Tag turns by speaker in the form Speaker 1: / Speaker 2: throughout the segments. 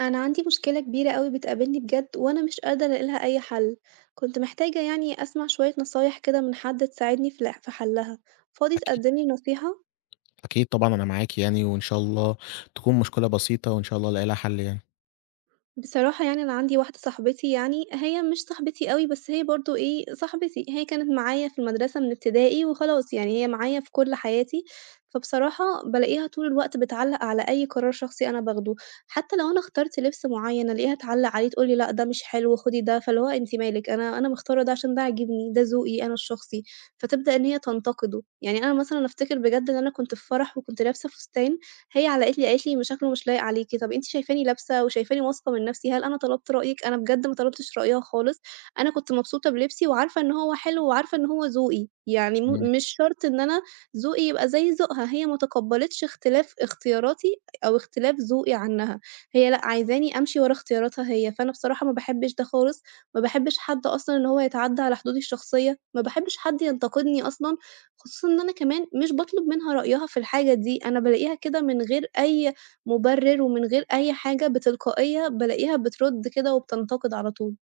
Speaker 1: أنا عندي مشكلة كبيرة أوي بتقابلني بجد وأنا مش قادرة ألاقي لها أي حل، كنت محتاجة يعني أسمع شوية نصايح كده من حد تساعدني في حلها، فاضي
Speaker 2: أكيد،
Speaker 1: تقدملي نصيحة؟
Speaker 2: أكيد طبعًا أنا معاكِ يعني، وإن شاء الله تكون مشكلة بسيطة وإن شاء الله ألاقي لها حل يعني.
Speaker 1: بصراحة يعني أنا عندي واحدة صاحبتي يعني، هي مش صاحبتي أوي، بس هي برضه إيه، صاحبتي، هي كانت معايا في المدرسة من ابتدائي وخلاص، يعني هي معايا في كل حياتي، فبصراحة بالاقيها طول الوقت بتعلّق على أي قرار شخصي أنا باخده، حتى لو أنا اخترت لبس معيّن ألاقيها تعلّق عليه تقول لي: "لأ ده مش حلو، خدي ده." فاللي هو أنتِ مالِك، أنا مختارة ده عشان ده عاجبني، ده ذوقي أنا الشخصي، فتبدأ إن هي تنتقده، يعني أنا مثلًا أفتكر بجد إن أنا كنت في فرح وكنت لابسة فستان هي علّقِت لي قالت لي: " شكله مش لايق عليكِ." طَب أنتِ شايفاني لابسة وشايفاني واثقة من نَفْسي، هل أنا طلبت رأيِك؟ أنا بجد ما طلبتش رأيها خالص، أنا كنت مبسوطة بلبسي وعارفة إن هو حلو وعارفة إن هو ذوقي، يعني
Speaker 2: إمم.
Speaker 1: مش شرط إن أنا ذوقي يبقى زي ذوقها، هي ما تقبّلتش اختلاف اختياراتي أو اختلاف ذوقي عنّها، هي لأ عايزاني أمشي ورا اختياراتها هي، فأنا بصراحة ما باحبّش ده خالص، ما باحبّش حد أصلًا إن هو يتعدّى على حدودي الشخصية، ما باحبّش حد ينتقدني أصلًا خصوصًا إن أنا كمان مش باطلب منها رأيها في الحاجة دي، أنا بالاقيها كده من غير أي مُبرِّر ومن غير أي حاجة بتلقائية بالاقيها بترُد كده وبتنتقد على طول.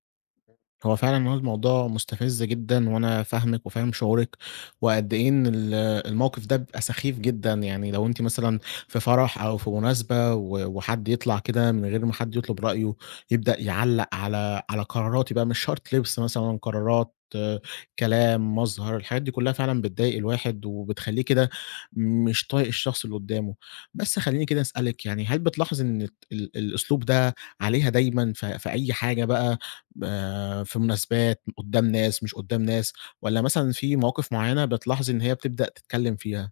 Speaker 2: هو فعلًا الموضوع مستفز جدًا، وأنا فاهمِك وفاهم شعورِك. وقد إيه إن الموقف ده بيبقى سخيف جدًا؟ يعني لو أنتِ مثلًا في فرح أو في مناسبة وحد يطلع كده من غير ما حد يطلب رأيه، يبدأ يعلّق على قراراتي، بقى مش شرط لبس مثلًا، قرارات، آه، كلام، مظهر. الحاجات دي كلها فعلًا بتضايق الواحد وبتخلّيه كده مش طايق الشخص اللي قدامه. بس خلّيني كده أسألِك، يعني هل بتلاحظي إن الت ال الأسلوب ده عليها دايمًا في أي حاجة بقى، في مناسبات، قدّام ناس، مش قدّام ناس، والّا مثلًا في مواقف معيّنة بتلاحظي إن هي بتبدأ تتكلّم فيها؟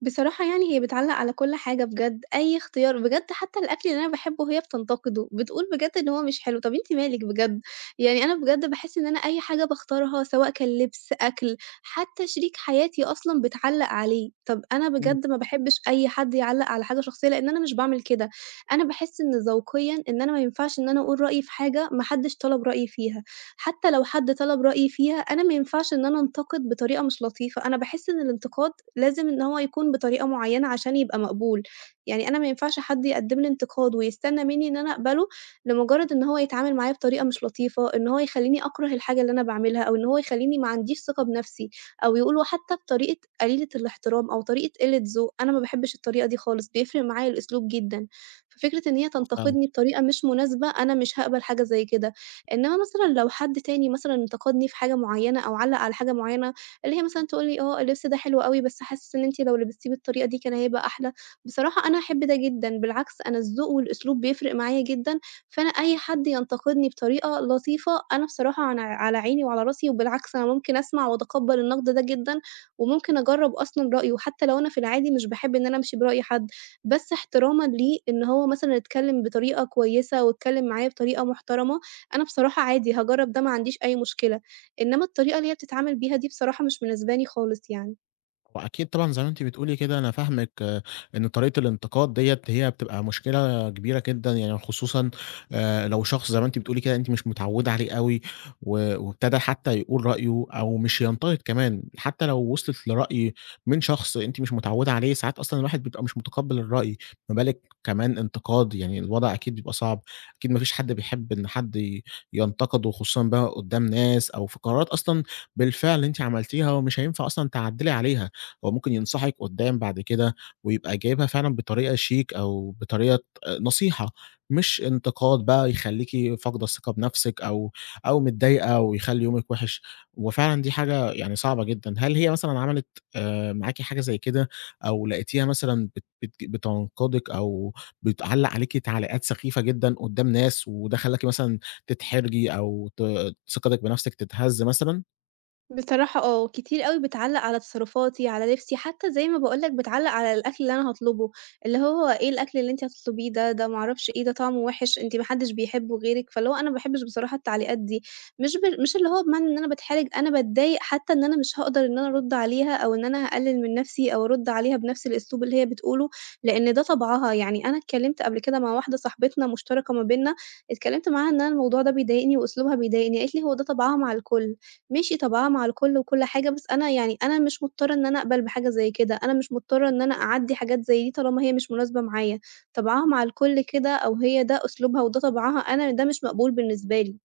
Speaker 1: بصراحة يعني هي بتعلّق على كل حاجة بجد، أي اختيار بجد حتى الأكل اللي أنا باحبه هي بتنتقده، بتقول بجد إن هو مش حلو، طَب أنتِ مالِك بجد؟ يعني أنا بجد باحس إن أنا أي حاجة باختارها سواء كان لبس، أكل، حتى شريك حياتي أصلًا بتعلّق عليه، طَب أنا
Speaker 2: إمم.
Speaker 1: بجد ما باحبش أي حد يعلّق على حاجة شخصية لإن أنا مش باعمل كده، أنا باحس إن ذوقيًا إن أنا ما ينفعش إن أنا أقول رأيي في حاجة ما حدش طلب رأيي فيها. حتى لو حد طلب رأيي فيها، أنا ما ينفعش إن أنا أنتقد بطريقة مش لطيفة، أنا باحس إن الانتقاد لازم إن هو يكون بطريقة معيّنة عشان يبقى مقبول، يعني أنا ما ينفعش حد يقدّم لي انتقاد ويستنى منّي إن أنا أقبله لمجرد إن هو يتعامل معايا بطريقة مش لطيفة، إن هو يخلّيني أكره الحاجة اللي أنا باعملها، أو إن هو يخلّيني ما عنديش ثقة بنفسي، أو يقولوا حتى بطريقة قليلة الاحترام أو طريقة قلة ذوق، أنا ما باحبش الطريقة دي خالص، بيفرق معايا الأسلوب جدًا، ففكرة إن هي تنتقدني بطريقة مش مناسبة، أنا مش هاقبل حاجة زي كده. إنما مثلًا لو حد تاني مثلًا انتقدني في حاجة معيّنة أو علّق على حاجة معيّنة، اللي هي مثلًا تقول لي: "آه، اللبس ده حلو أوي، بس حاسس إن أنتِ لو لبستيه بالطريقة دي كان هيبقى أحلى." بصراحة أنا أحب ده جدًا، بالعكس أنا الذوق والأسلوب بيفرق معايا جدًا، فأنا أي حد ينتقدني بطريقة لطيفة، أنا بصراحة أنا على عيني وعلى راسي، وبالعكس أنا ممكن أسمع وأتقبّل النقد ده جدًا، وممكن أجرّب أصلًا رأيه، حتى لو أنا في العادي مش باحب إن أنا أمشي برأي حد، بس احترامًا ليه إن هو مثلًا اتكلّم بطريقة كويسة واتكلّم معايا بطريقة محترمة. أنا بصراحة عادي هاجرّب ده ما عنديش أي مشكلة، إنّما الطريقة اللي هي بتتعامل بيها دي بصراحة مش مناسباني خالص يعني.
Speaker 2: هو أكيد طبعًا زي ما أنتِ بتقولي كده أنا فاهمِك آه، إن طريقة الانتقاد ديّة هي بتبقى مشكلة كبيرة جدًا. يعني خصوصًا لو شخص زي ما أنتِ بتقولي كده أنتِ مش متعودة عليه أوي وابتدى حتى يقول رأيه أو مش ينتقد كمان. حتى لو وصلت لرأي من شخص أنتِ مش متعودة عليه، ساعات أصلًا الواحد بيبقى مش متقبل الرأي، ما بالِك كمان انتقاد؟ يعني الوضع أكيد بيبقى صعب. أكيد ما فيش حد بيحب إن حد ينتقده، خصوصًا بقى قدّام ناس أو في قرارات أصلًا بالفعل أنتِ عملتيها ومش هينفع أصلًا تعدّلي عليها. هو ممكن ينصحِك قدّام بعد كده، ويبقى جايبها فعلًا بطريقة شيك أو بطريقة نصيحة، مش انتقاد بقى يخلّيكِ فاقدة الثقة بنفسِك، أو متضايقة ويخلّي يومِك وِحِش. وفعلًا دي حاجة يعني صعبة جدًا. هل هي مثلًا عملت معاكِ حاجة زي كده، أو لقيتيها مثلًا بت بت بتنقدِك، أو بتعلّق عليكِ تعليقات سخيفة جدًا قدّام ناس وده خلّاكِ مثلًا تتحرجي أو ثقتِك بنفسِك تتهز مثلًا؟
Speaker 1: بصراحة آه، كتير أوي بتعلّق على تصرفاتي، على لبسي، حتى زي ما باقول لك بتعلّق على الأكل اللي أنا هاطلبه، اللي هو إيه الأكل اللي أنتِ هتطلبيه ده، ده ما أعرفش إيه، ده طعمه وِحِش، أنتِ ما حدش بيحبه غيرِك، فاللي هو أنا ما باحبش بصراحة التعليقات دي، مش اللي هو بمعنى إن أنا باتحرج، أنا باتضايق حتى إن أنا مش هاقدر إن أنا أرُد عليها، أو إن أنا هاقلل من نفسي أو أرُد عليها بنفس الأسلوب اللي هي بتقوله، لإن ده طبعها، يعني أنا اتكلمت قبل كده مع واحدة صاحبتنا مشتركة ما بيننا، اتكلمت معاها إن أنا الموضوع ده بيضايقني وأسلوبها بيضايقني، قالت لي: "هو ده طبعها مع الكل." ماشي طبعًا مع الكل وكل حاجة، بس أنا يعني أنا مش مضطرة إن أنا أقبل بحاجة زي كده، أنا مش مضطرة إن أنا أعدّي حاجات زي دي طالما هي مش مناسبة معايا، طبعها مع الكل كده أو هي ده أسلوبها وده طبعها، أنا ده مش مقبول بالنسبة لي.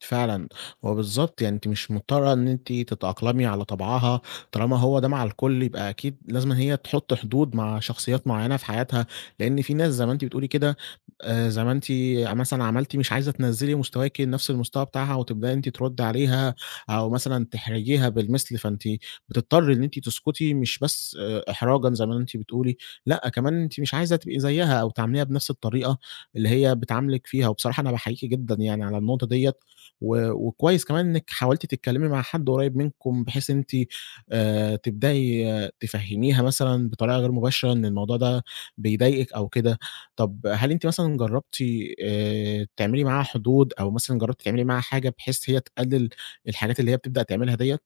Speaker 2: فعلًا، هو بالضبط. يعني أنتِ مش مضطرة إن أنتِ تتأقلمي على طبعها، طالما هو ده مع الكل يبقى أكيد لازمًا هي تحط حدود مع شخصيات معيّنة في حياتها. لإن في ناس زي ما أنتِ بتقولي كده، زي ما أنتِ مثلًا عملتِ، مش عايزة تنزّلي مستواكِ لنفس المستوى بتاعها وتبدئي أنتِ تردّي عليها أو مثلًا تحرجيها بالمثل. فأنتِ بتضطري إن أنتِ تسكتي، مش بس إحراجًا زي ما أنتِ بتقولي، لأ كمان أنتِ مش عايزة تبقي زيها أو تعامليها بنفس الطريقة اللي هي بتعاملِك فيها. وبصراحة أنا باحييكِ جدًا يعني على النقطة ديّة، وكويس كمان إنِّك حاولتِ تتكلّمي مع حد قريّب منكم، بحيث أنتِ تبدئي تفهّميها مثلًا بطريقة غير مباشرة إن الموضوع ده بيضايقِك أو كده. طَب هل أنتِ مثلًا جرّبتِ تعملي معاها حدود، أو مثلًا جرّبتِ تعملي معاها حاجة بحيث هي تقلِّل الحاجات اللي هي بتبدأ تعملها ديّة؟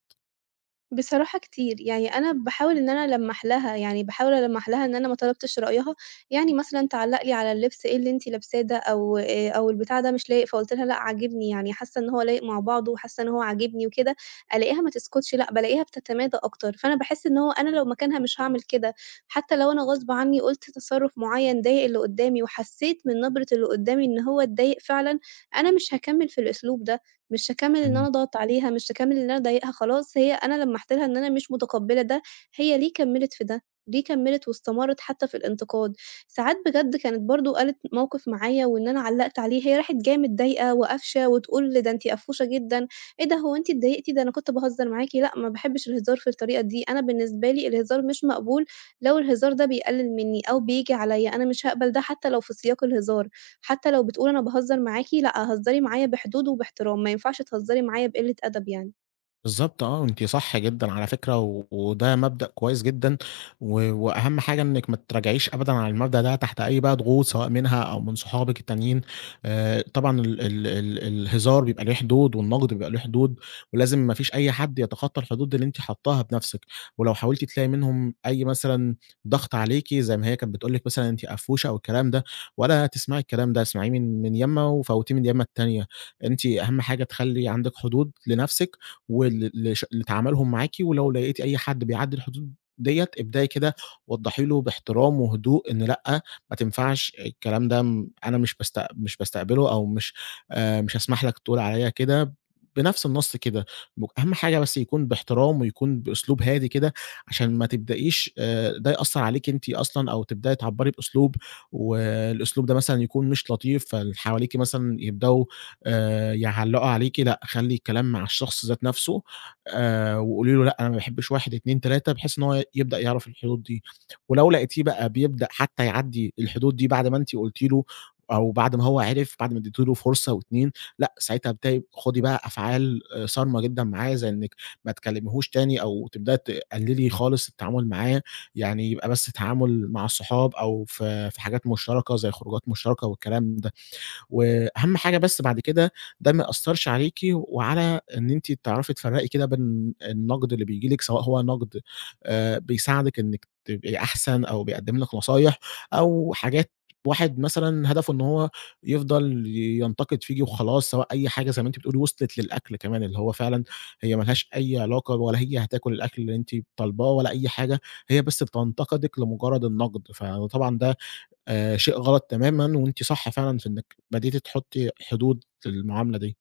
Speaker 1: بصراحة كتير، يعني أنا باحاول إن أنا ألمّح لها، يعني باحاول ألمّح لها إن أنا ما طلبتش رأيها، يعني مثلًا تعلّق لي على اللبس إيه اللي أنتِ لابساه ده أو أو البتاع ده مش لايق، فقُلت لها لأ عاجبني، يعني حاسة إن هو لايق مع بعضه وحاسة إن هو عاجبني وكده، ألاقيها ما تسكتش لأ، بالاقيها بتتمادى أكتر، فأنا باحس إن هو أنا لو مكانها مش هاعمل كده، حتى لو أنا غصب عنّي قُلت تصرُّف معيّن ضايق اللي قُدّامي وحسيت من نبرة اللي قُدّامي إن هو اتضايق فعلًا، أنا مش هاكمّل في الأسلوب ده، مش هاكمّل إن أنا أضغط عليها، مش هاكمّل إن أنا أضايقها، خلاص هي أنا لمّحت لها إن أنا مش متقبّلة ده، هي ليه كمّلت في ده؟ ليه كمّلت واستمرِّت حتى في الانتقاد؟ ساعات بجد كانت برضه قالت موقِف معايا وإن أنا علّقت عليه، هي راحت جاية متضايقة وقافشة وتقول ده أنتِ قفّوشة جدًا، إيه ده هو أنتِ اتضايقتِ؟ ده أنا كنت باهزّر معاكِ، لأ ما باحبّش الهزار في الطريقة دي، أنا بالنسبة لي الهزار مش مقبول لو الهزار ده بيقلِّل منّي أو بييجي عليّا، أنا مش هاقبل ده حتى لو في سياق الهزار. حتى لو بتقول أنا باهزر معاكِ، لأ هزّري معايا بحدود وباحترام، ما ينفعش تهزّري معايا بقلة أدب يعني.
Speaker 2: بالضبط آه، أنتِ صح جدًا على فكرة. وده مبدأ كويس جدًا، وأهم حاجة إنِّك ما تتراجعيش أبدًا عن المبدأ ده تحت أي بقى ضغوط، سواء منها أو من صحابِك التانيين. طبعًا ال ال ال الهزار بيبقى ليه حدود، والنقد بيبقى له حدود، ولازم ما فيش أي حد يتخطى الحدود اللي أنتِ حاطاها بنفسِك. ولو حاولتِ تلاقي منهم أي مثلًا ضغط عليكِ، زي ما هي كانت بتقول لِك مثلًا أنتِ قفوشة أو الكلام ده، ولا تسمعي الكلام ده، اسمعيه من يمة وفوتيه من اليمة التانية. أنتِ أهم حاجة تخلّي عندِك حدود لنفسِك وال ال ش اللي تعاملهم معاكِ. ولو لقيتِ أي حد بيعدّي الحدود ديّة، ابدئي كده وضّحي له باحترام وهدوء إن لأ، ما تنفعش. الكلام ده أنا مش باستقبله، أو مش هاسمح لك تقول عليّا كده، بنفس النَص كده. أهم حاجة بس يكون باحترام ويكون بأسلوب هادي كده، عشان ما تبدئيش ده يأثّر عليكِ أنتِ أصلًا، أو تبدئي تعبّري بأسلوب والأسلوب ده مثلًا يكون مش لطيف، فاللي حواليكِ مثلًا يبدؤوا يعلّقوا عليكِ. لأ، خلّي الكلام مع الشخص ذات نفسه، وقولي له لأ، أنا ما باحبش 1، 2، 3، بحيث إن هو يبدأ يعرف الحدود دي. ولو لقيتيه بقى بيبدأ حتى يعدّي الحدود دي بعد ما أنتِ قُلتِ له أو بعد ما هو عرف، بعد ما اديتِ له فرصة و2، لأ، ساعتها ابدئي خُدي بقى أفعال صارمة جدًا معاه، زي إنِّك ما تكلميهوش تاني أو تبدئي تقللي خالص التعامل معاه. يعني يبقى بس تعامل مع الصحاب أو في حاجات مشتركة زي خروجات مشتركة والكلام ده. وأهم حاجة بس بعد كده ده ما يأثّرش عليكِ، وعلى إن أنتِ تعرفي تفرّقي كده بين النقد اللي بييجي لِك، سواء هو نقد بيساعدِك إنِّك تبقي أحسن أو بيقدّم لِك نصايح أو حاجات، واحد مثلًا هدفه إن هو يفضل ينتقد فيكِ وخلاص. سواء أي حاجة زي ما أنتِ بتقولي وصلت للأكل كمان، اللي هو فعلًا هي ما لهاش أي علاقة، ولا هي هتاكل الأكل اللي أنتِ طالباه ولا أي حاجة، هي بس بتنتقدِك لمجرّد النقد. فطبعًا ده شيء غلط تمامًا، وأنتِ صح فعلًا في إنِّك بدأتِ تحُطّي حدود للمعاملة دي.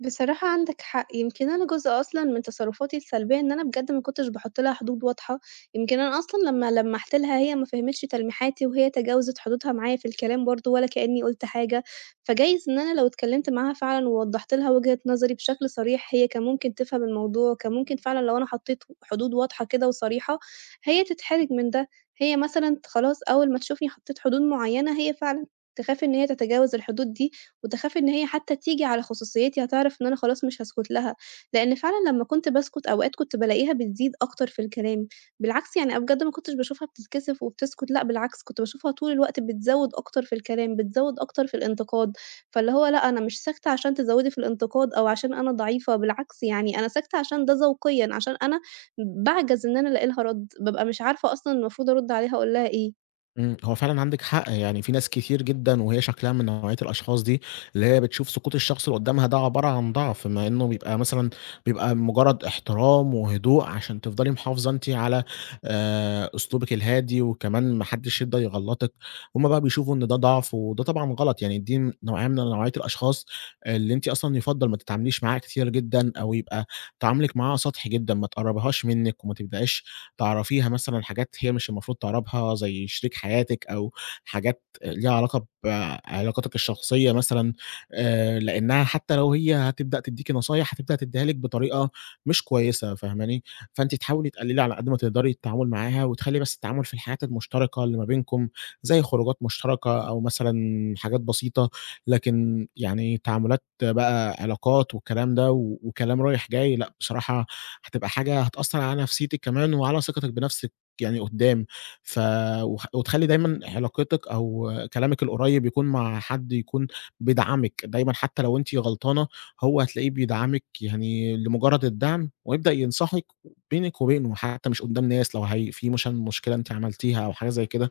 Speaker 1: بصراحة عندك حق، يمكن أنا جزء أصلًا من تصرفاتي السلبية إن أنا بجد ما كنتش باحط لها حدود واضحة، يمكن أنا أصلًا لمّا لمّحت لها هي ما فهمتش تلميحاتي، وهي تجاوزت حدودها معايا في الكلام برضه ولا كأني قُلت حاجة، فجايز إن أنا لو اتكلمت معاها فعلًا ووضحت لها وجهة نظري بشكل صريح، هي كان ممكن تفهم الموضوع، وكان ممكن فعلًا لو أنا حطيت حدود واضحة كده وصريحة، هي تتحرج من ده، هي مثلًا ت خلاص أول ما تشوفني حطيت حدود معينة هي فعلًا تخاف إن هي تتجاوز الحدود دي. وتخاف إن هي حتى تيجي على خصوصيتي، هتعرف إن أنا خلاص مش هاسكت لها، لإن فعلًا لمّا كنت باسكت أوقات كنت بالاقيها بتزيد أكتر في الكلام، بالعكس يعني أنا بجد ما كنتش باشوفها بتتكسف وبتسكت، لأ بالعكس كنت باشوفها طول الوقت بتزوّد أكتر في الكلام، بتزوّد أكتر في الانتقاد، فاللي هو لأ أنا مش ساكتة عشان تزوّدي في الانتقاد أو عشان أنا ضعيفة، بالعكس يعني أنا ساكتة عشان ده ذوقيًا، عشان أنا باعجز إن أنا ألاقي لها رَد، بابقى مش عارفة أصلًا المفروض أرُد عليها أقول لها إيه.
Speaker 2: إمم، هو فعلًا عندِك حق. يعني في ناس كتير جدًا وهي شكلها من نوعية الأشخاص دي، اللي هي بتشوف سقوط الشخص اللي قدّامها ده عبارة عن ضعف، مع إنه بيبقى مجرد احترام وهدوء عشان تفضلي محافظة أنتِ على أسلوبِك الهادي، وكمان ما حدش يقدر يغلطِك. هُم بقى بيشوفوا إن ده ضعف، وده طبعًا غلط. يعني دي م نوعية من نوعية الأشخاص اللي أنتِ أصلًا يُفضّل ما تتعامليش معاها كتير جدًا، أو يبقى تعاملِك معاها سطحي جدًا. ما تقرّبيهاش منِّك وما تبدأيش تعرفيها مثلًا حاجات هي مش المفروض تعرفها زي شريك حياتِك، أو حاجات ليها علاقة بعلاقاتِك الشخصية مثلًا. لإنها حتى لو هي هتبدأ تدّيكِ نصايح، هتبدأ تدّيها لِك بطريقة مش كويسة، فاهماني؟ فأنتِ تحاولي تقللي على قد ما تقدري التعامل معاها، وتخلّي بس التعامل في الحاجات المشتركة اللي ما بينكم، زي خروجات مشتركة أو مثلًا حاجات بسيطة. لكن يعني تعاملات بقى علاقات والكلام ده وكلام رايح جاي لأ، بصراحة هتبقى حاجة هتأثّر على نفسيتِك كمان وعلى ثقتِك بنفسِك يعني قدّام. ف وخ وتخلّي دايمًا علاقتِك أو كلامِك القريب يكون مع حد يكون بيدعمِك دايمًا. حتى لو أنتِ غلطانة هو هتلاقيه بيدعمِك يعني لمجرد الدعم، ويبدأ ينصحِك بينِك وبينه حتى مش قدّام ناس. لو هي في مشكلة أنتِ عملتيها أو حاجة زي كده،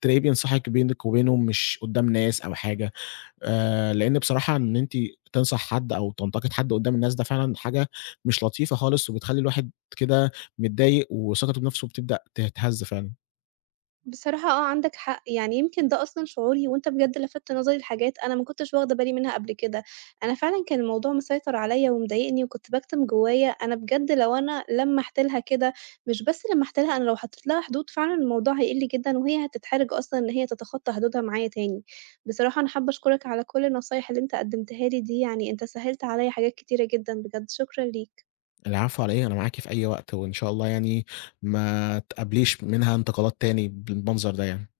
Speaker 2: تلاقيه بينصحِك بينِك وبينه مش قدّام ناس أو حاجة. لإن بصراحة إن أنتِ تنصح حد أو تنتقد حد قدّام الناس ده فعلًا حاجة مش لطيفة خالص، وبتخلّي الواحد كده متضايق وثقته بنفسه بتبدأ تتهز فعلًا.
Speaker 1: بصراحة آه، عندك حق، يعني يمكن ده أصلًا شعوري وأنت بجد لَفَتت نظري لحاجات أنا ما كنتش واخدة بالي منها قبل كده، أنا فعلًا كان الموضوع مسيطر عليَّ ومضايقني وكنت باكتم جوايا، أنا بجد لو أنا لمّحت لها كده مش بس لمّحت لها أنا لو حطيت لها حدود فعلًا الموضوع هيقل جدًا وهي هتتحرج أصلًا إن هي تتخطى حدودها معايا تاني، بصراحة أنا حابة أشكرك على كل النصايح اللي أنت قدمتها لي دي، يعني أنت سهّلت عليَّ حاجات كتيرة جدًا بجد، شكرًا ليك.
Speaker 2: العفو على إيه، أنا معاكِ في أي وقت، وإن شاء الله يعني ما تقابليش منها انتقادات تاني بالمنظر ده يعني.